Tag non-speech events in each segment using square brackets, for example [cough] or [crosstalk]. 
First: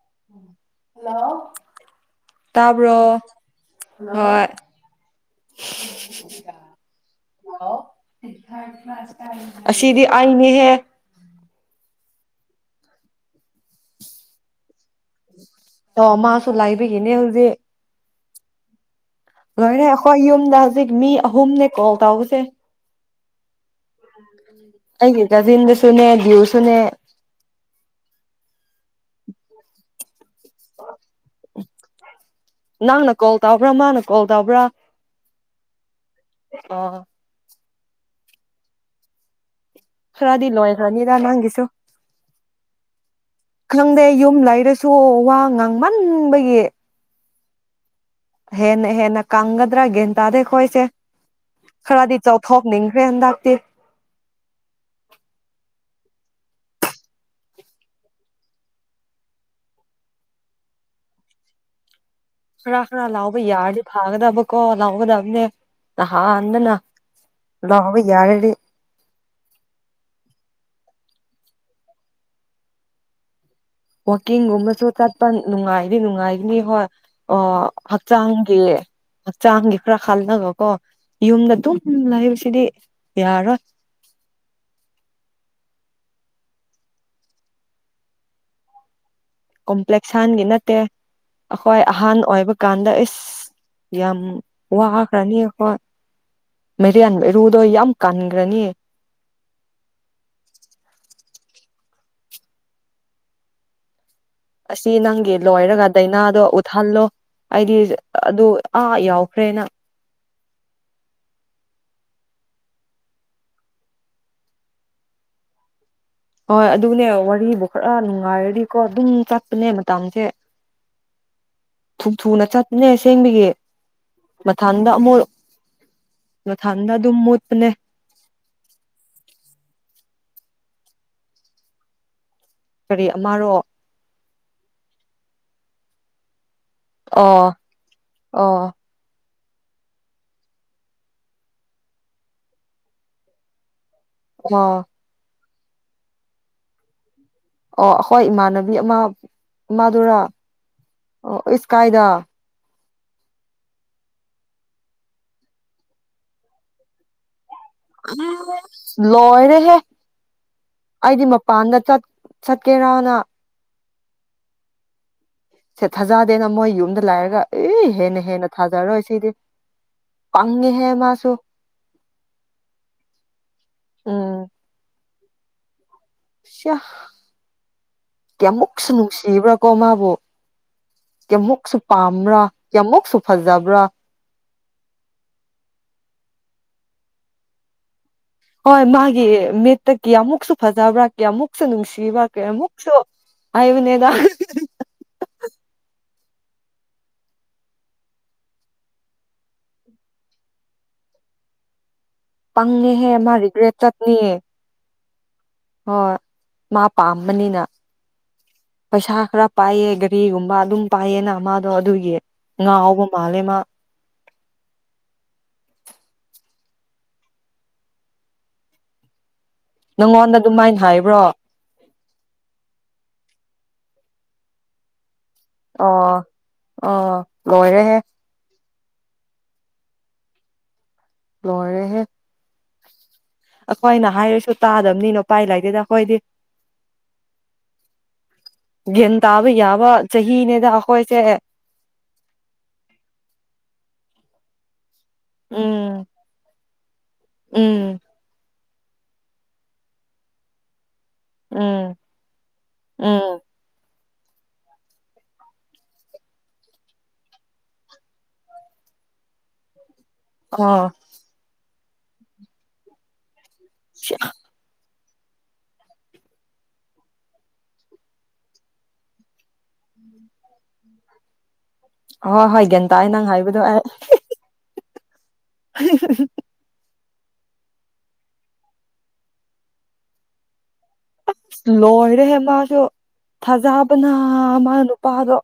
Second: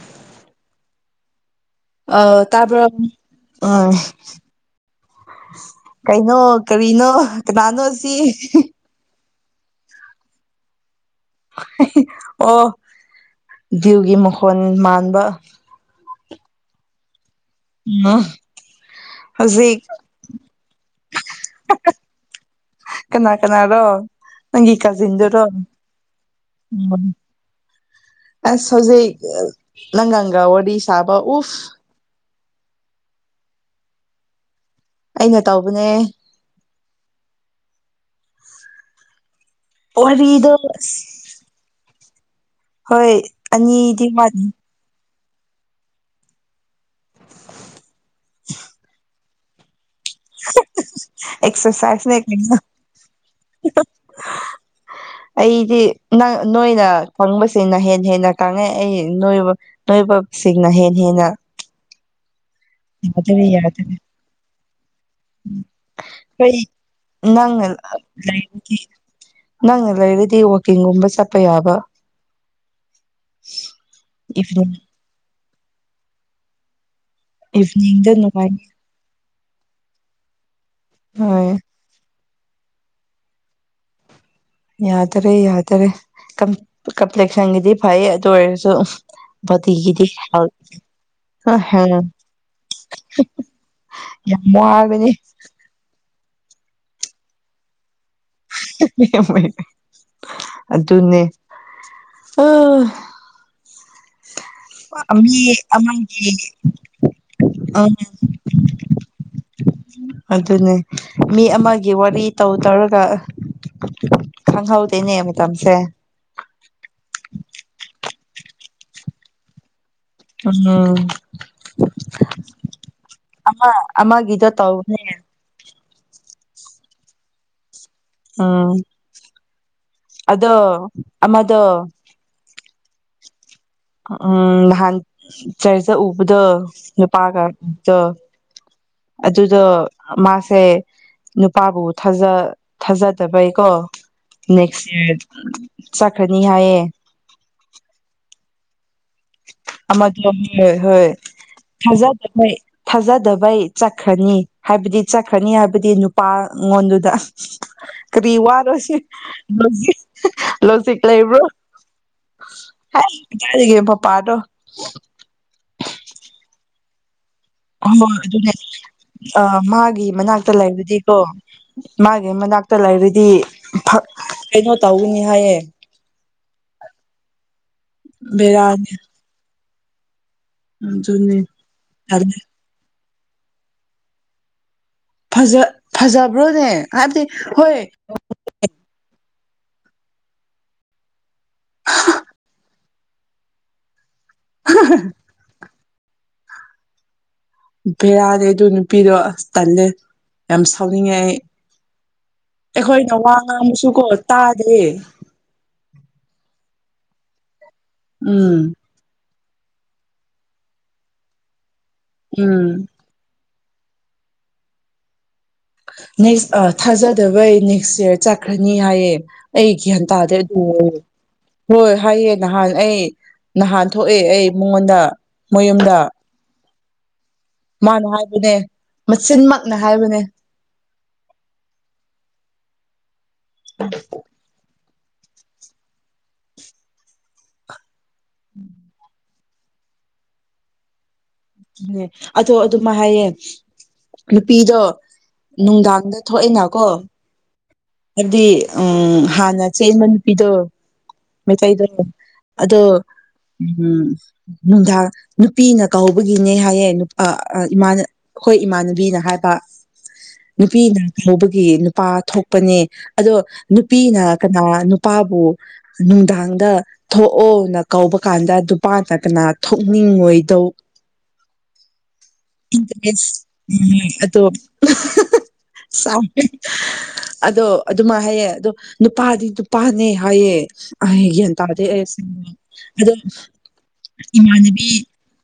[unintelligible] ꯑ ꯇꯥꯕ꯭ꯔꯣ ꯎ ꯍꯣꯏ ꯀꯩꯅꯣ ꯀꯔꯤꯅꯣ ꯀꯅꯥꯅꯣ ꯁꯤ ꯑꯁꯤꯗꯤ ꯑꯩꯅꯦꯍꯦ ꯑꯣ [unintelligible] ꯝꯈꯣꯟ ꯃꯟ ꯕ ꯇꯧ ꯃꯥꯁꯨ ꯂꯥꯏꯕꯒꯤꯅꯦ ꯍꯧꯖꯤꯛ ꯎꯝ ꯍꯧꯖꯤꯛ ꯂꯣꯏꯔꯦ ꯑꯩꯈꯣꯏ ꯌꯨꯝꯗ ꯍꯧꯖꯤꯛ ꯃꯤ ꯑꯍꯨꯝꯅꯦ ꯀꯣꯜ ꯇꯧꯕꯁꯦ ꯀꯅꯥ ꯀꯅꯥꯔꯣ ꯅꯪꯒꯤ ꯑꯩꯒꯤ ꯀꯥꯖꯤꯟꯗꯨꯔꯣ ꯀꯥꯖꯤꯟꯗꯁꯨꯅꯦ ꯗ꯭ꯌꯨꯁꯨꯅꯦ ꯎꯝ ꯑꯁ ꯍꯧꯖꯤꯛ ꯅꯪꯒ ꯋꯥꯗꯤ ꯁꯥꯕ ꯎꯐ ꯅꯪꯅ ꯀꯣꯜ ꯇꯥꯎꯕ꯭ꯔꯥ ꯃꯥꯅ ꯀꯣꯜ ꯇꯥꯎꯕ꯭ꯔꯥ ꯑꯩꯅ ꯇꯧꯕꯅꯦ ꯑꯣ ꯈꯔꯗꯤ ꯋꯥꯔꯤꯗꯣ ꯂꯣꯏꯈꯔꯅꯤꯗ ꯑꯁ ꯅꯥꯡꯒꯤꯁꯨ ꯍꯣꯏ ꯈꯪꯗꯦ ꯑꯅꯤꯗꯤ ꯌꯨꯝ ꯋꯥꯠꯂꯤ ꯂꯩꯔꯁꯨ ꯋꯥ ꯉꯥꯡꯃꯟꯕꯒꯤ ꯍꯦꯅꯦ ꯍꯦꯅ ꯀꯪꯗ꯭ꯔꯒꯦꯟ ꯇꯥꯗꯦ ꯑꯩꯈꯣꯏꯁꯦ ꯑꯦꯛꯁꯔꯁꯥꯏꯁꯅꯦ ꯈꯔꯗꯤ ꯀꯩꯅꯣ ꯆꯥꯎꯊꯣꯛꯅꯤꯡꯈ꯭ꯔꯦ ꯍꯟꯗꯛꯇꯤ ꯑꯩꯗꯤ ꯅꯪ ꯅꯣꯏꯅ ꯐꯪꯕꯁꯤꯡꯅ ꯍꯦ ꯍꯦꯟꯅ ꯀꯥꯡꯉꯩ ꯑꯩ ꯅꯣꯏ ꯅꯣꯏꯕꯁꯤꯡꯅ ꯍꯦ ꯍꯦꯟꯅ ꯈꯔꯥ ꯈꯔ ꯌꯥꯗꯔꯦ ꯂꯥꯑꯣꯩ ꯌꯥꯔꯗꯤ ꯌꯥꯗꯔꯦ ꯐꯥꯒꯗꯕ ꯀꯟ ꯂꯥꯎꯒꯗꯕꯅꯦ ꯑꯩꯈꯣꯏ ꯅꯍꯥꯟꯗꯅ ꯅꯪꯅ ꯂꯥꯎꯕ ꯌꯥꯔꯗꯤ ꯂꯩꯔꯗꯤ ꯅꯪꯅ ꯂꯩꯔꯗꯤ ꯋꯀꯤꯡꯒꯨꯝꯕ ꯆꯠꯄ ꯌꯥꯕ ꯋꯥꯀꯤꯡ ꯏꯚꯤꯅꯤꯡ ꯎꯃꯁꯨ ꯇꯠꯄꯅꯤ ꯅꯨꯡꯉꯥꯏꯅꯤ ꯅꯨꯡꯉꯥꯏꯒꯅꯤ ꯍꯣꯏ ꯑꯣ ꯏꯚꯤꯅꯤꯡꯗ ꯍꯛꯆꯥꯡꯒꯤ ꯅꯨꯡꯉꯥꯏꯅꯤ ꯍꯛꯆꯥꯡꯒꯤ ꯈꯔ ꯈꯜꯅꯒ ꯀꯣ ꯏꯇꯣꯝꯇ ꯍꯣꯏ ꯘꯥ ꯑꯆꯨꯝꯕ ꯂꯦꯏ ꯁꯤꯗꯤ ꯌꯥꯔ ꯌꯥ ꯇꯔꯦ ꯌꯥ ꯇꯔꯦ ꯀꯝ ꯀꯄ꯭ꯂꯦꯛꯁꯪꯒꯤꯗꯤ ꯐꯌꯦ ꯑꯗꯨ ꯑꯣꯏꯔꯁꯨ ꯕꯣꯗꯤꯒꯤꯗꯤ ꯀꯣꯝꯄ꯭ꯂꯦꯛꯁꯥꯟꯒꯤ ꯅꯠꯇꯦ ꯑꯩꯈꯣꯏ ꯑꯍꯥꯟ ꯑꯣꯏꯕ ꯀꯥꯟꯗ ꯑꯩꯁ ꯌꯥꯝ ꯋꯥꯈ꯭ꯔꯅꯤ ꯑꯩꯈꯣꯏ ꯃꯦꯔꯤ ꯌꯥꯝꯅ ꯔꯨꯗꯣ ꯌꯥꯝ ꯀꯟ [unintelligible] ꯑꯗꯨꯅꯦ ꯑ [unintelligible] ꯑꯁꯤ ꯅꯪꯒꯤ ꯃꯤ ꯂꯣꯏꯔꯒ ꯑꯃꯒꯤ ꯗꯥꯏꯅꯥꯗꯣ ꯎꯠꯍꯜꯂꯣ ꯑꯩꯗꯤ ꯎꯝ ꯑꯗꯨ ꯑꯥ ꯌꯥꯎꯈ꯭ꯔꯦꯅ ꯑꯗꯨꯅꯦ ꯃꯤ ꯑꯃꯒꯤ ꯋꯥꯔꯤ ꯇꯧ ꯇꯧꯔꯒ ꯈꯪꯍꯧꯗꯣꯏꯅꯦ ꯃꯇꯝꯁꯦ ꯍꯣꯏ ꯑꯗꯨꯅꯦ ꯋꯥꯨ ꯈꯔ ꯅꯨꯡꯉꯥꯏꯔꯔꯤꯀꯣ ꯑꯗꯨꯝ ꯆꯠꯄꯅꯦ ꯃꯇꯝꯁꯦ ꯎꯝ ꯊꯨ ꯊꯨꯅ ꯆꯠꯅꯦꯁꯦꯡꯕꯒꯤ ꯑꯃ ꯑꯃꯒꯤꯗꯣ ꯃꯊꯟꯗ ꯇꯧꯕꯅꯦ ꯑꯃꯨꯛ ꯊꯥꯟꯗ ꯑꯗꯨ ꯃꯣꯄꯅꯦ ꯎꯝ ꯑꯗꯣ ꯑꯃꯗ ꯀꯔꯤ ꯑꯃꯔꯣ ꯎꯝ ꯅꯍꯥꯟ ꯆꯔꯖ ꯎꯕꯗꯣ ꯑꯣ ꯄꯥꯒꯠꯇ ꯑꯣ ꯑꯗꯨꯗꯣ ꯃꯥꯁꯦ ꯅꯨꯄꯥꯕꯨꯖ ꯊꯥꯖꯗꯕꯩꯀꯣ ꯑꯣ ꯅꯦꯛꯌꯦꯑꯥꯔ ꯆꯠꯈ꯭ꯔꯅꯤ ꯍꯥꯏꯌꯦ ꯑꯣ ꯍꯣꯏ ꯏꯃꯥꯟ ꯑ ꯃꯥ [unintelligible] ꯗꯨ ꯍꯣꯏ ꯍꯣꯏ ꯑꯣ ꯏꯁ ꯀꯥꯏꯗ ꯊꯖ ꯇ ꯊꯥꯖꯗꯕꯩ ꯆꯠꯈ꯭ꯔꯅꯤ ꯍꯥꯏꯕꯗꯤ ꯆꯠꯈ꯭ꯔꯅꯤ ꯍꯥꯏꯕꯗꯤ ꯅꯨꯄꯥ ꯑꯩꯉꯣꯟꯗꯨꯗ ꯀꯔꯤ ꯋꯥꯔꯣꯁꯤ ꯂꯣꯏꯔꯦꯍꯦ ꯂꯣꯖꯤꯛ ꯑꯩꯗꯤ ꯂꯩꯕ꯭ꯔꯣ ꯃꯄꯥꯟꯗ ꯆꯠ ꯆꯠꯀꯦꯔꯥꯅ ꯍꯥꯏꯔꯤꯒꯦ ꯄꯥꯗꯣ ꯁꯦ ꯊꯥꯖꯗꯦꯅ ꯃꯣꯏ ꯌꯨꯝꯗ ꯂꯥꯏꯔꯒ ꯍꯣꯏ ꯍꯣꯏ ꯑꯗꯨꯅꯦ ꯑꯥ ꯃꯥꯒꯤ ꯃꯅꯥꯛꯇ ꯄꯪꯉꯦꯍꯦ ꯂꯩꯔꯗꯤꯀꯣ ꯃꯥꯁꯨ ꯃꯥꯒꯤ ꯃꯅꯥꯛꯇ ꯂꯩꯔꯗꯤ ꯎꯝ ꯀꯩꯅꯣ ꯇꯧꯒꯅꯤ ꯍꯥꯏꯌꯦ꯫ ꯁꯤꯌꯥ ꯀꯌꯥꯃꯨꯛꯁꯨ ꯕꯦꯔꯥꯅꯤ ꯅꯨꯡꯁꯤꯕ꯭ꯔꯥ ꯀꯣ ꯃꯥꯕꯨ ꯑꯗꯨꯅꯤ ꯀ꯭ꯌꯥꯃꯨꯛꯁꯨ ꯇꯜꯂꯦ ꯄꯥꯝꯕ꯭ꯔꯥ ꯀ꯭ꯌꯥꯃꯨꯛꯁꯨ ꯐꯖꯕ꯭ꯔꯥ꯫ ꯐꯖ ꯐꯖꯕ꯭ꯔꯣꯅꯦ ꯍꯥꯏꯕꯗꯤ ꯍꯣꯏ ꯍꯣꯏ ꯃꯥꯒꯤ ꯃꯤꯠꯇ ꯀꯌꯥꯃꯨꯛꯁꯨ ꯐꯖꯕ꯭ꯔꯥ ꯀꯌꯥꯃꯨꯛꯁꯨ ꯅꯨꯡꯁꯤꯕ꯭ꯔꯥ ꯀꯌꯥꯑꯃꯨꯛꯁꯨ ꯍꯥꯏꯕꯅꯦꯗ ꯕꯦꯔꯥꯅꯦ ꯑꯗꯨ ꯅꯨꯄꯤꯗꯣ ꯑꯁ ꯇꯜꯂꯦ ꯌꯥꯝ ꯁꯥꯎꯅꯤꯡꯉꯦ ꯑꯩ꯫ ꯄꯪꯉꯦꯍꯦ ꯑꯩꯈꯣꯏꯅ ꯃꯥ ꯋꯥ ꯔꯤꯒ꯭ꯔꯦꯠ ꯉꯥꯡꯕꯁꯨꯀꯣ ꯆꯠꯅꯤ ꯇꯥꯗꯦ ꯍꯣꯏ ꯃꯥ ꯄꯥꯝꯕꯅꯤꯅ꯫ ꯎꯝ ꯄꯩꯁꯥ ꯈꯔ꯫ ꯄꯥꯏꯑꯦ ꯒꯥꯔꯤꯒꯨꯝꯕ ꯑꯗꯨꯝ ꯄꯥꯏꯑꯦꯅ ꯃꯥ ꯑꯗꯣ ꯑꯗꯨꯒꯤ ꯎꯝ ꯉꯥꯎꯕ ꯃꯥꯜꯂꯦ ꯃꯥ꯫ ꯅꯦꯛꯁ ꯊꯥꯖꯗꯕꯩ ꯅꯦꯛꯁ ꯌ꯭ꯔ ꯆꯠꯈ꯭ꯔꯅꯤ ꯍꯥꯏꯌꯦ ꯑꯩ ꯒ꯭ꯌꯥꯟ ꯇꯥꯗꯦ ꯅꯪꯉꯣꯟꯗ ꯑꯗꯨ ꯑꯗꯨꯃꯥꯏꯅ ꯍꯥꯏꯕ꯭ꯔꯣ ꯑꯣ ꯍꯣꯏ ꯍꯥꯏꯌꯦ ꯅꯍꯥꯟ ꯑꯩ ꯅꯍꯥꯟ ꯊꯣꯛꯑꯦ ꯑꯩ ꯃꯉꯣꯟꯗ ꯃꯌꯨꯝꯗ ꯑꯣ ꯂꯣꯏꯔꯦꯍꯦ ꯃꯥꯅ ꯍꯥꯏꯕꯅꯦ ꯃꯆꯤꯟꯃꯛꯅ ꯍꯥꯏꯕꯅꯦ ꯂꯣꯏꯔꯦꯍꯦ ꯑꯈꯣꯏꯅ ꯍꯥꯏꯔꯁꯨ ꯇꯥꯗ [unintelligible] ꯄꯥꯏ ꯂꯩꯗꯦꯗ ꯑꯈꯣꯏꯗꯤ [unintelligible] ꯇꯥꯕ ꯌꯥꯕ ꯆꯍꯤꯅꯦꯗ ꯑꯈꯣꯏꯁꯦ ꯑꯗꯨꯅꯦ ꯑꯗꯣ ꯑꯗꯨꯃꯥꯏ ꯍꯥꯏꯌꯦ ꯅꯨꯄꯤꯗꯣ ꯎꯝ ꯅꯨꯡꯗꯥꯡꯗ ꯊꯣꯛꯑꯦꯅꯀꯣ ꯎꯝ ꯍꯥꯏꯕꯗꯤ ꯎꯝ ꯍꯥꯟꯅ ꯆꯦꯟꯕ ꯅꯨꯄꯤꯗꯣ ꯃꯩꯇꯩꯗꯣ ꯎꯝ ꯑꯗꯣ ꯎꯝ ꯎꯝ ꯅꯨꯡꯗꯥꯡ ꯅꯨꯄꯤꯅ ꯀꯧ ꯒꯤꯅꯦ ꯍꯥꯏꯌꯦ ꯅꯨꯄꯥ ꯏꯃꯥꯟꯅ ꯈꯣꯏ ꯏꯃꯥꯟꯅꯕꯤꯅ ꯍꯥꯏꯕ ꯑꯣ ꯅꯨꯄꯤꯅ ꯍꯧꯕꯒꯤ꯫ ꯄꯥꯊꯣꯛꯄꯅꯦ ꯑꯗꯣ ꯅꯨꯄꯤꯅ ꯀꯅꯥ ꯅꯨꯄꯥꯕꯨ ꯅꯨꯡꯗꯥꯡꯗ ꯊꯣꯛꯑꯣꯅ ꯀꯧꯕ ꯀꯥꯟꯗ ꯅꯨꯄꯥ ꯅꯠꯇꯅ ꯊꯣꯛꯅꯤꯡꯉꯣꯏꯗꯧ ꯍ ꯍꯣꯏ ꯒꯟꯇꯥꯥꯏ ꯅꯪ ꯍꯥꯏꯕꯗꯣ ꯑꯩ ꯍ ꯁꯥꯎ ꯑꯗꯣ ꯑꯗꯨꯃꯥꯏ ꯍꯥꯏꯌꯦ ꯑꯗꯣ ꯅꯨꯄꯥꯗꯤ ꯅꯨꯄꯥꯅꯦ ꯍꯥꯏꯌꯦ ꯑꯩ ꯒ꯭ꯌꯥꯟ ꯑꯁ ꯇꯥꯗꯦ ꯑꯩ ꯂꯣꯏꯔꯦ ꯑꯁꯦꯡꯕ ꯃꯥꯁꯨ ꯑꯗꯣ ꯊꯥꯖꯕꯅ ꯃꯥ ꯏꯃꯥꯟꯅꯕꯤ ꯅꯨꯄꯥꯗꯣ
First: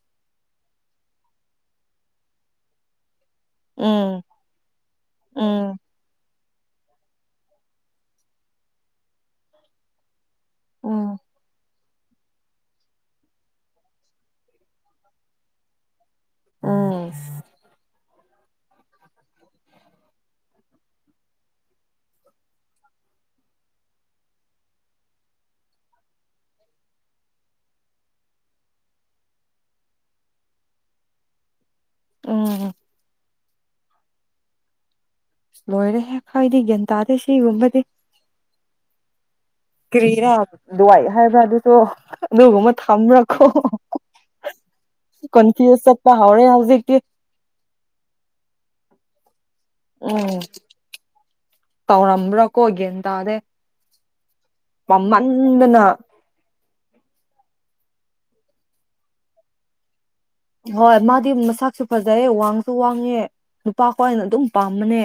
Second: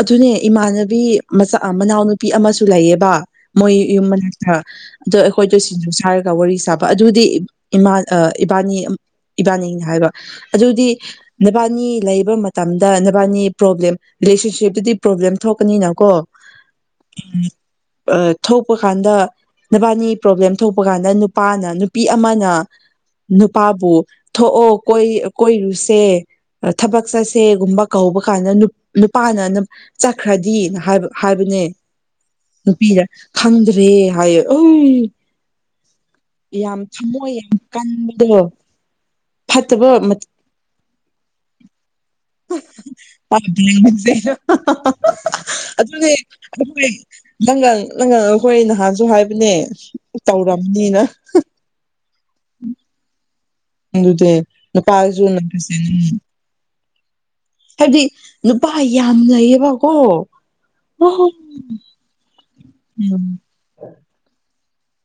ꯑꯗꯨꯅꯦ ꯏꯃꯥꯟꯅꯕꯤ ꯃꯆꯥ ꯃꯅꯥꯎꯅꯨꯄꯤ ꯑꯃꯁꯨ ꯂꯩꯌꯦꯕ ꯃꯣꯏ ꯌꯨꯝ ꯎꯝ ꯃꯅꯥꯛꯇ ꯑꯗꯣ ꯑꯩꯈꯣꯏꯗꯣ ꯎꯝ ꯁꯤꯡꯖꯨ ꯁꯥꯔꯒ ꯋꯥꯔꯤ ꯁꯥꯕ ꯑꯗꯨꯗꯤꯥ ꯏꯕꯥꯅꯤ ꯏꯕꯥꯅꯤꯅꯤ ꯍꯥꯏꯕ ꯑꯗꯨꯗꯤ ꯎꯝ ꯅꯦꯕꯥꯅꯤ ꯂꯩꯕ ꯃꯇꯝꯗ ꯅꯕꯥꯅꯤ ꯄ꯭ꯔꯣꯕ꯭ꯂꯦꯝ ꯔꯤꯂꯦꯁꯟꯁꯤꯞ ꯑꯗꯨꯗꯤ ꯄ꯭ꯔꯣꯕ꯭ꯂꯦꯝ ꯊꯣꯛꯀꯅꯤꯅ ꯀꯣ ꯎꯝ ꯎꯝ ꯊꯣꯛꯄ ꯀꯥꯟꯗ ꯅꯕꯥꯅꯤ ꯄ꯭ꯔꯣꯕ꯭ꯂꯦꯝ ꯊꯣꯛꯄ ꯀꯥꯟꯗ ꯅꯨꯄꯥꯅ ꯅꯨꯄꯤ ꯑꯃꯅ ꯅꯨꯄꯥꯕꯨ ꯊꯣꯛꯑꯣꯣꯏ ꯀꯣꯏꯔꯨꯁꯦ ꯊꯕꯛ ꯆꯠꯁꯦꯒꯨꯝꯕ ꯀꯍꯧꯕ ꯀꯥꯟꯗ ꯅꯨꯄꯥꯅ ꯆꯠꯈ꯭ꯔꯗꯤꯅ ꯍꯥꯏꯕ ꯍꯥꯏꯕꯅꯦ ꯎꯝ ꯅꯨꯄꯤꯤꯔ ꯈꯪꯗ꯭ꯔꯦ ꯍꯥꯏꯌꯣ ꯑ ꯂꯣꯏꯔꯦꯦꯛ ꯍꯥꯏꯗꯤ ꯒ꯭ꯌꯥꯟ ꯇꯥꯗꯦ ꯌꯥꯝ ꯁꯤꯒꯨꯝꯕꯗꯤ ꯀꯟꯕꯗꯣ ꯐꯠꯇꯕ ꯀꯔꯤꯔꯥ ꯗꯨꯋꯥꯏ ꯍꯥꯏꯕ꯭ꯔꯥ ꯑꯗꯨꯁꯨ ꯑꯗꯨꯒꯨꯝꯕ ꯊꯝꯕ꯭ꯔꯥꯀꯣ ꯄꯁꯩ ꯀꯣꯟꯐ꯭ꯌꯨꯁ ꯑꯗꯨꯗꯤ ꯆꯠꯄ ꯍꯧꯔꯦ ꯑꯩꯈꯣꯏ ꯍꯧꯖꯤꯛꯇꯤ ꯂꯪꯒꯜ ꯂꯪꯒꯜ ꯑꯩꯈꯣꯏ ꯅꯍꯥꯛ ꯁꯨ ꯍꯥꯏꯕꯅꯦ ꯎꯝ ꯇꯧꯔꯝꯅꯤꯅ ꯅ꯭ꯔꯀ ꯍꯒꯦꯟ ꯑꯗꯦ ꯗ ꯀꯥꯁꯨꯁꯦ ꯍꯥꯏꯕꯗꯤ ꯅꯨꯄꯥ ꯌꯥꯝꯅꯩꯌꯦꯕꯀꯣ ꯍꯣꯏ ꯃꯥꯗꯤ ꯃꯁꯥꯛꯁꯨ ꯐꯖꯩꯌꯦ ꯋꯥꯡꯁꯨ ꯋꯥꯡꯉꯦ ꯎꯝ ꯅꯨꯄꯥ ꯈꯣꯏꯅ ꯑꯗꯨꯝ ꯄꯥꯝꯕꯅꯦ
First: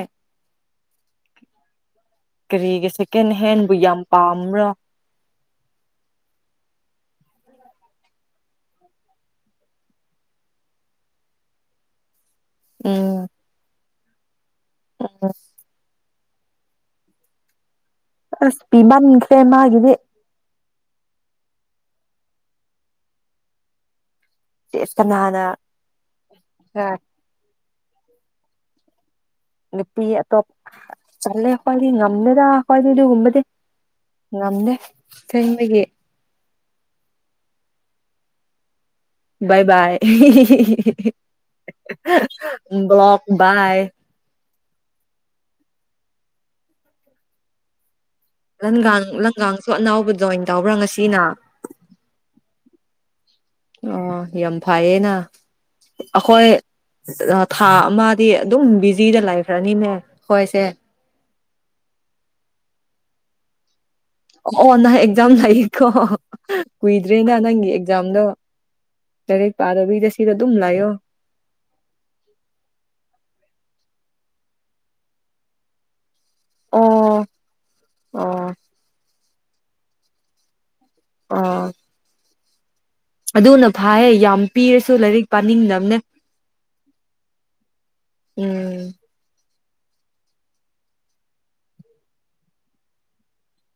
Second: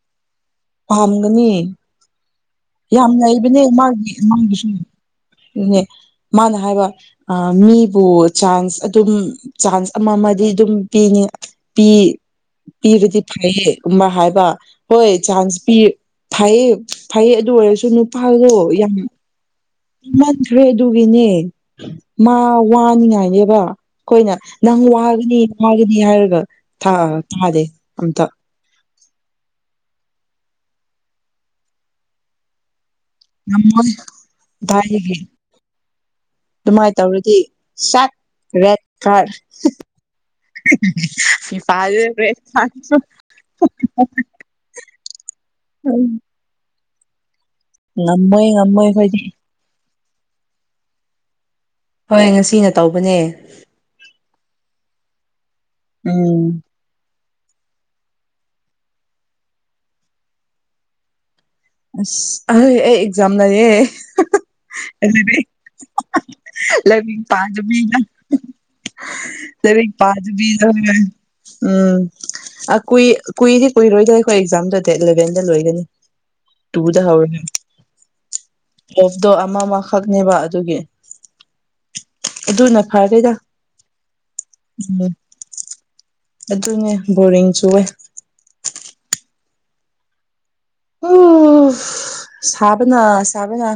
ꯄꯝꯒꯅꯤ ꯀꯔꯤꯒꯤ ꯁꯦꯀꯦꯟ ꯍꯦꯟꯕꯨ ꯌꯥꯝ ꯄꯥꯝꯕ꯭ꯔꯣ ꯃꯥꯒꯤꯁꯨ ꯑꯗꯨꯅꯦ ꯃꯥꯅ ꯍꯥꯏꯕ ꯃꯤꯕꯨ ꯆꯥꯟꯁ ꯑꯗꯨꯝ ꯆꯥꯟꯁ ꯑꯃ ꯑꯃꯗꯤ ꯑꯗꯨꯝ ꯄꯤꯅꯤ ꯄꯤ ꯎꯝ ꯄꯤꯔꯗꯤ ꯐꯩꯌꯦ ꯀꯨꯝꯕ ꯍꯥꯏꯕ ꯍꯣꯏ ꯆꯥꯟꯁ ꯄꯤ ꯐꯩꯌꯦ ꯐꯩꯌꯦ ꯑꯣꯏ ꯑꯁ ꯂꯤ ꯃꯟ ꯈ꯭ꯔꯦ ꯃꯥꯒꯤ ꯏ ꯃꯟ ꯇ꯭ꯔꯦꯗꯨꯒꯤꯅꯦ ꯃꯥ ꯋꯥꯅꯤꯉꯥꯏꯅꯦꯕ ꯑꯩꯈꯣꯏꯅ ꯅꯪ ꯏꯁ ꯋꯥꯒꯅꯤ ꯀꯅꯥꯅ ꯋꯥꯒꯅꯤ ꯍꯥꯏꯔꯒ ꯊ ꯇꯥꯗꯦ ꯑꯝꯇ ꯅꯨꯄꯤ ꯑꯇꯣꯞ ꯆꯂꯦ ꯑꯩꯈꯣꯏꯗꯤ ꯉꯝꯃꯦꯗ ꯑꯈꯣꯏ ꯑꯗꯨꯒꯨꯝꯕꯗꯤ ꯉꯝꯃꯣꯏ ꯉꯝꯗꯦ ꯗꯥꯏꯒꯤ ꯁꯦꯡꯕꯒꯤ ꯑꯗꯨꯃꯥꯏꯅ ꯇꯧꯔꯗꯤ ꯁꯦꯠ ꯔꯦꯠ ꯐꯥꯠ [inaudible] ꯕꯥꯏ ꯕꯥꯏ ꯕ꯭ꯂꯣꯛ ꯕꯥꯏ ꯎꯝ ꯉꯝꯃꯣꯏ ꯉꯝꯃꯣꯏ ꯂꯪꯒꯥꯡ ꯑꯩꯈꯣꯏꯗꯤ ꯂꯪꯒꯥꯡꯁꯨ ꯑꯅꯧꯕ ꯖꯣꯏꯟ ꯇꯧꯕ꯭ꯔꯥ ꯉꯁꯤꯅ ꯍꯣꯏ ꯉꯁꯤꯅ ꯇꯧꯕꯅꯦ ꯅ ꯎꯝ ꯑꯈꯣꯏ ꯔ ꯊꯥ ꯑꯃꯗꯤ ꯑꯗꯨꯝ ꯕꯤꯖꯤꯗ ꯂꯩꯈ꯭ꯔꯅꯤꯅꯦ ꯈꫭꯏꯁꯦ ꯑꯁ ꯑꯩ ꯑꯩ ꯑꯦꯛꯖꯥꯝ‌ ꯂꯩꯌꯦ ꯑꯣ ꯅꯪ ꯑꯦꯛꯖꯥꯝ ꯑꯗꯨꯗꯩ ꯂꯩꯀꯣ ꯂꯔꯤꯛ ꯀꯨꯏꯗ꯭ꯔꯦꯅ ꯅꯪꯒꯤ ꯄꯥꯗꯕꯤꯅ ꯑꯦꯛꯖꯥꯝꯗꯣ ꯂꯥꯏꯔꯤꯛ ꯂꯔꯤꯛ ꯁꯤꯗ ꯑꯗꯨꯝ ꯄꯥꯗꯕꯤꯗ ꯂꯩꯌꯣ ꯎꯝ ꯑ ꯀꯨꯏ ꯀꯨꯏꯗꯤ ꯀꯨꯏ ꯔꯣꯏ ꯑꯗ ꯑꯩꯈꯣꯏ ꯑꯦꯛꯖꯥꯝꯗꯨ ꯗꯦꯠ ꯏꯂꯚꯦꯟꯗ ꯂꯣꯏꯒꯅꯤ ꯇꯨꯗ ꯑꯣ ꯍꯧꯔꯅꯤ ꯑꯣ ꯗꫭ ꯑꯃꯃꯈꯛꯅꯦꯕ ꯑꯗꯨꯒꯤ ꯑꯣ ꯑꯗꯨꯅ ꯐꯔꯦꯗ ꯑꯗꯨꯅ ꯐꯥꯌꯦ ꯌꯥꯝ ꯄꯤꯔꯁꯨ ꯎꯝ ꯂꯥꯏꯔꯤꯛ ꯄꯥꯅꯤꯡꯗꯝꯅꯦ ꯑꯗꯨꯅꯦ ꯕꯣꯔꯤꯡ ꯆꯨꯌꯦ ꯎꯝ ꯎꯁ ꯁꯥꯕꯅ ꯁꯥꯕꯅ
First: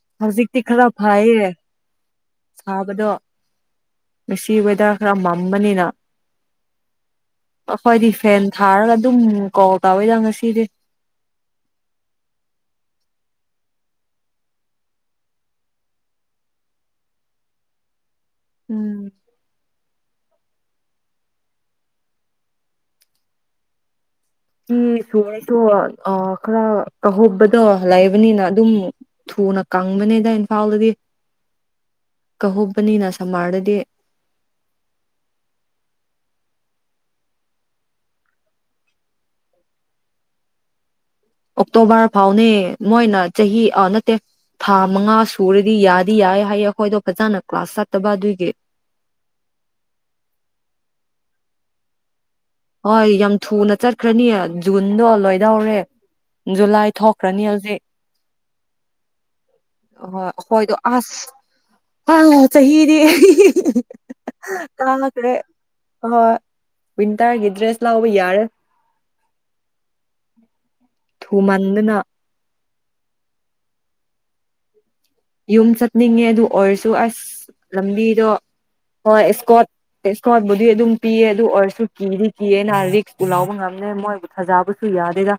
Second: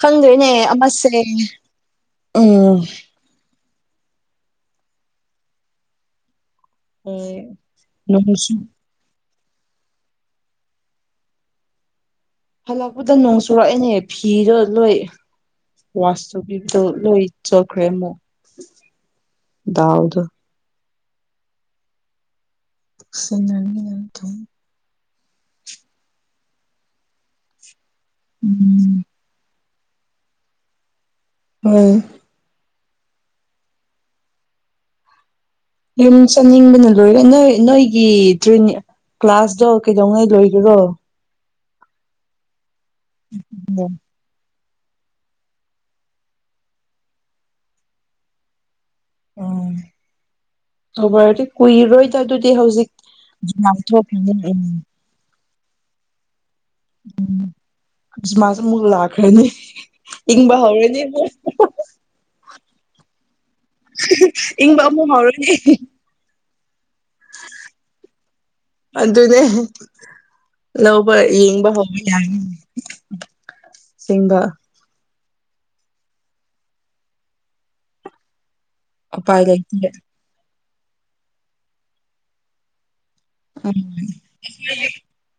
ꯈꯪꯗꯣꯏꯅꯦ ꯍꯧꯖꯤꯛꯇꯤ ꯈꯔ ꯑꯃꯁꯦ ꯐꯩꯌꯦ ꯎꯝ ꯁꯥꯕꯗꯣ ꯉꯁꯤ ꯋꯦꯗꯥꯔ ꯈꯔ ꯃꯝꯕꯅꯤꯅ ꯍꯣꯏ ꯑꯩꯈꯣꯏꯗꯤ ꯐꯦꯟ ꯅꯣꯡꯁꯨ ꯊꯥꯔꯒ ꯑꯗꯨꯝ ꯀꫭꯜ ꯀꯥꯎꯏꯗ ꯉꯁꯤꯗꯤ ꯍꯜꯂꯛꯄꯗ ꯅꯣꯡ ꯆꯨꯔꯛꯑꯦꯅꯦ ꯐꯤꯗꯣ ꯂꯣꯏ ꯋꯥꯁ ꯇꯨꯤꯕꯗꯣ ꯂꯣꯏ ꯆꯣꯛꯈ꯭ꯔꯦ ꯑꯃꯨꯛ ꯎꯝ ꯗꯥꯎꯗꯨ ꯁꯅꯔꯅꯤ ꯌꯥꯝ ꯊꯧ [unintelligible] ꯑ ꯈꯔ ꯀꯧꯍꯧꯕꯗꯣ ꯂꯩꯕꯅꯤꯅ ꯑꯗꯨꯝ ꯎꯝ ꯊꯨꯅ ꯀꯪꯕꯅꯦꯗ ꯏꯝꯐꯥꯜꯗꯗꯤ ꯍꯝ ꯄꯅꯤꯅ ꯁꯝꯃꯔꯗꯗꯤ ꯌꯨꯝ ꯆꯠꯅꯤꯡꯕꯅ ꯂꯣꯏꯔꯦ ꯅꯣꯏ ꯅꯣꯏꯒꯤ ꯇꯔꯤꯅꯤ ꯀ꯭ꯂꯥꯁꯇꯣ ꯀꯩꯗꯧꯉꯩ ꯂꯣꯏꯒꯦꯔꯣ ꯑꯣꯛꯇꯣꯕꯔ ꯐꯥꯎꯅꯦ ꯃꯣꯏꯅ ꯆꯍꯤ ꯎꯝ ꯅꯠꯇꯦ ꯊꯥ ꯃꯉꯥ ꯁꯨꯔꯗꯤ ꯌꯥꯗꯤ ꯌꯥꯏ ꯍꯥꯏꯌꯦ ꯑꯩꯈꯣꯏꯗꯣ ꯐꯖꯅ ꯀ꯭ꯂꯥꯁ ꯆꯠꯇꯕ ꯑꯗꯨꯏꯒꯤ ꯎꯝ ꯊꯕꯥꯗꯤ ꯀꯨꯏꯔꯣꯏ ꯍꯣꯏ ꯌꯥꯝ ꯊꯨꯅ ꯆꯠꯈ꯭ꯔꯅꯤ ꯎꯝ ꯖꯨꯟꯗꯣ ꯂꯣꯏ ꯌꯧꯔꯦ ꯖꯨꯂꯥꯏ ꯊꯣꯛꯈ꯭ꯔꯅꯤ ꯍꯧꯖꯤꯛ ꯃꯂꯥꯈꯅꯤ ꯍ ꯍꯣꯏꯗꯣ ꯑꯁ ꯆꯍꯤꯍꯤꯗꯤ ꯏꯪꯕ ꯑꯃꯨ ꯉꯥꯎꯔꯣꯏꯅꯦ ꯍꯣꯏ ꯋꯤꯟꯇꯔꯒꯤ ꯗ꯭ꯔꯦꯁ ꯂꯧꯕ ꯌꯥꯔꯦ ꯑꯗꯨꯅꯦ ꯂꯧꯕ ꯌꯦꯡꯕ ꯊꯨꯃꯟꯗꯅ ꯍꯧꯕ ꯌꯥꯅꯤ ꯆꯤꯡꯕ ꯌꯨꯝ ꯆꯠꯅꯤꯡꯉꯦ ꯑꯗꯨ ꯑꯣꯏꯔꯁꯨ ꯑꯁ ꯂꯝꯕꯤꯗꯣ ꯑ ꯎꯄꯥꯏ ꯏꯁꯀꯣꯠ ꯂꯩꯇꯦ ꯏꯁꯀꯣꯠ ꯑꯗꯨ ꯑꯗꯨꯝ ꯄꯤꯑ ꯑꯗꯨ ꯑꯣꯏꯔꯁꯨ ꯀꯤꯗꯤ ꯀꯤꯌꯦꯅꯍ ꯔꯤꯛꯁ ꯄꯨ ꯂꯥꯎꯕ ꯉꯝꯅꯦ ꯃꯣꯏꯕꯨ ꯊꯥꯖꯕꯁꯨ ꯌꯥꯗꯦꯗ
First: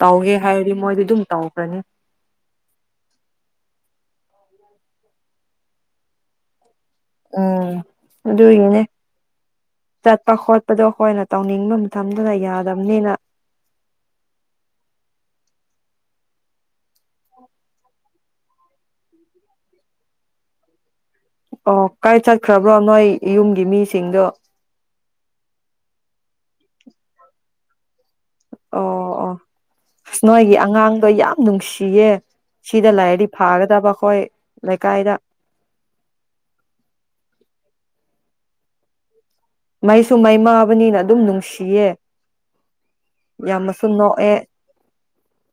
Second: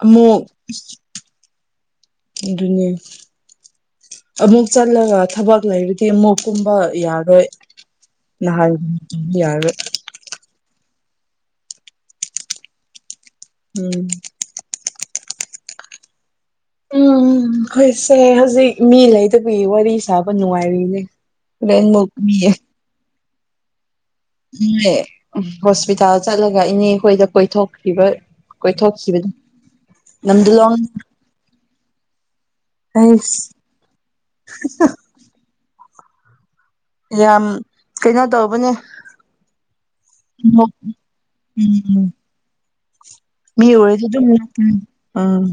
ꯇꯧꯒꯦ ꯑꯃꯨꯛ ꯍꯥꯏꯔꯗꯤ ꯃꯣꯏꯗꯤ ꯑꯗꯨꯝ ꯇꯧꯈ꯭ꯔꯅꯤ ꯑꯗꯨꯅꯦ ꯑꯃꯨꯛ ꯆꯠꯂꯒ ꯊꯕꯛ ꯂꯩꯔꯗꯤ ꯑꯃꯨꯛꯀꯨꯝꯕ ꯎꯝ ꯑꯗꯨꯒꯤꯅꯦ ꯇꯧꯕ ꯌꯥꯔꯣꯏ ꯆꯠꯄ ꯈꯣꯠꯄꯗꯣ ꯍꯣꯏ ꯅꯠꯇ ꯇꯧꯅꯤꯡꯕ ꯃꯇꯝꯗꯨꯗ ꯌꯥꯗꯕꯅꯤꯅ ꯎꯝ ꯎꯝ [unintelligible] ꯁꯦ ꯍꯧꯖꯤꯛ ꯃꯤ ꯂꯩꯗꯕꯤ ꯋꯥꯔꯤ ꯁꯥꯕ ꯅꯨꯡꯉꯥꯏꯔꯤꯅꯦ ꯑꯣ ꯍꯣꯔꯦꯟꯃꯨꯛ ꯀꯥꯏ ꯆꯠꯈ꯭ꯔꯕ꯭ꯔꯣ ꯅꯣꯏ ꯌꯨꯝꯒꯤ ꯃꯤꯁꯤ ꯎꯝꯃꯦ ꯍꯣꯁꯄꯤꯇꯥꯜ ꯆꯠꯂꯒ ꯏꯅꯦꯈꯣꯏꯗ ꯀꯣꯏꯊꯣꯛ ꯑꯣ ꯑꯣ ꯅꯣꯏꯒꯤ ꯅꯝꯗꯨꯂꯣꯡ ꯑꯉꯥꯡꯗꯣ ꯌꯥꯝ ꯅꯨꯡꯁꯤ ꯆꯦ ꯁꯤꯗ ꯂꯥꯏꯔꯗꯤ ꯑꯩꯁ ꯐꯥꯒꯗꯕ ꯑꯩꯈꯣꯏ ꯂꯩꯀꯥꯏꯗ ꯌꯥꯝ ꯀꯩꯅꯣ ꯇꯧꯕꯅꯦ ꯃꯩꯁꯨ ꯃꯩ ꯎꯝ ꯃꯥꯕꯅꯤꯅ ꯑꯗꯨꯝ ꯅꯨꯡꯁꯤꯌꯦ ꯃꯤ ꯌꯥꯝꯅꯁꯨ ꯑꯣꯏꯔꯗꯤ ꯑꯗꯨꯝ ꯅꯣꯛꯑꯦ ꯅꯣꯛꯄꯅꯦ ꯎꯝ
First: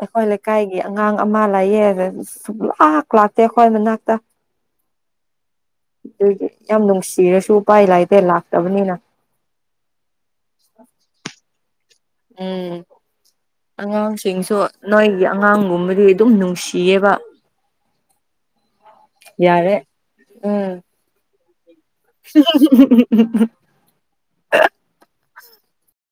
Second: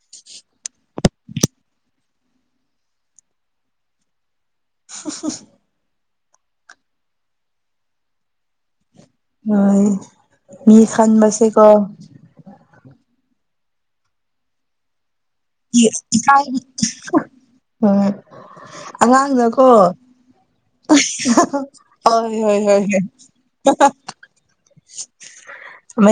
ꯑꯩꯈꯣꯏ ꯂꯩꯀꯥꯏꯒꯤ ꯑꯉꯥꯡ ꯑꯃ ꯂꯩꯌꯦ ꯑꯗ ꯁꯨꯛꯂꯥꯛ ꯂꯥꯛꯇꯦ ꯈꯣꯏ ꯃꯅꯥꯛꯇ [inaudible] ꯑꯗꯨꯏꯗꯤ ꯌꯥꯝ ꯅꯨꯡꯁꯤꯔꯁꯨ ꯎꯄꯥꯏ ꯂꯩꯇꯦ ꯂꯥꯛ ꯇꯥꯕꯅꯤꯅ ꯍꯣꯏ ꯃꯤ ꯁꯟꯕꯁꯦ ꯀꯣ ꯎꯝ ꯑꯉꯥꯡ ꯁꯤꯡꯁꯨ ꯅꯣꯏ ꯏꯈꯥꯒꯤ ꯎꯝ ꯑꯉꯥꯡꯅꯀꯣ ꯌꯥꯔꯦ ꯎꯝ ꯑꯎ ꯍꯣꯏ ꯍꯣꯏ ꯍꯣꯏ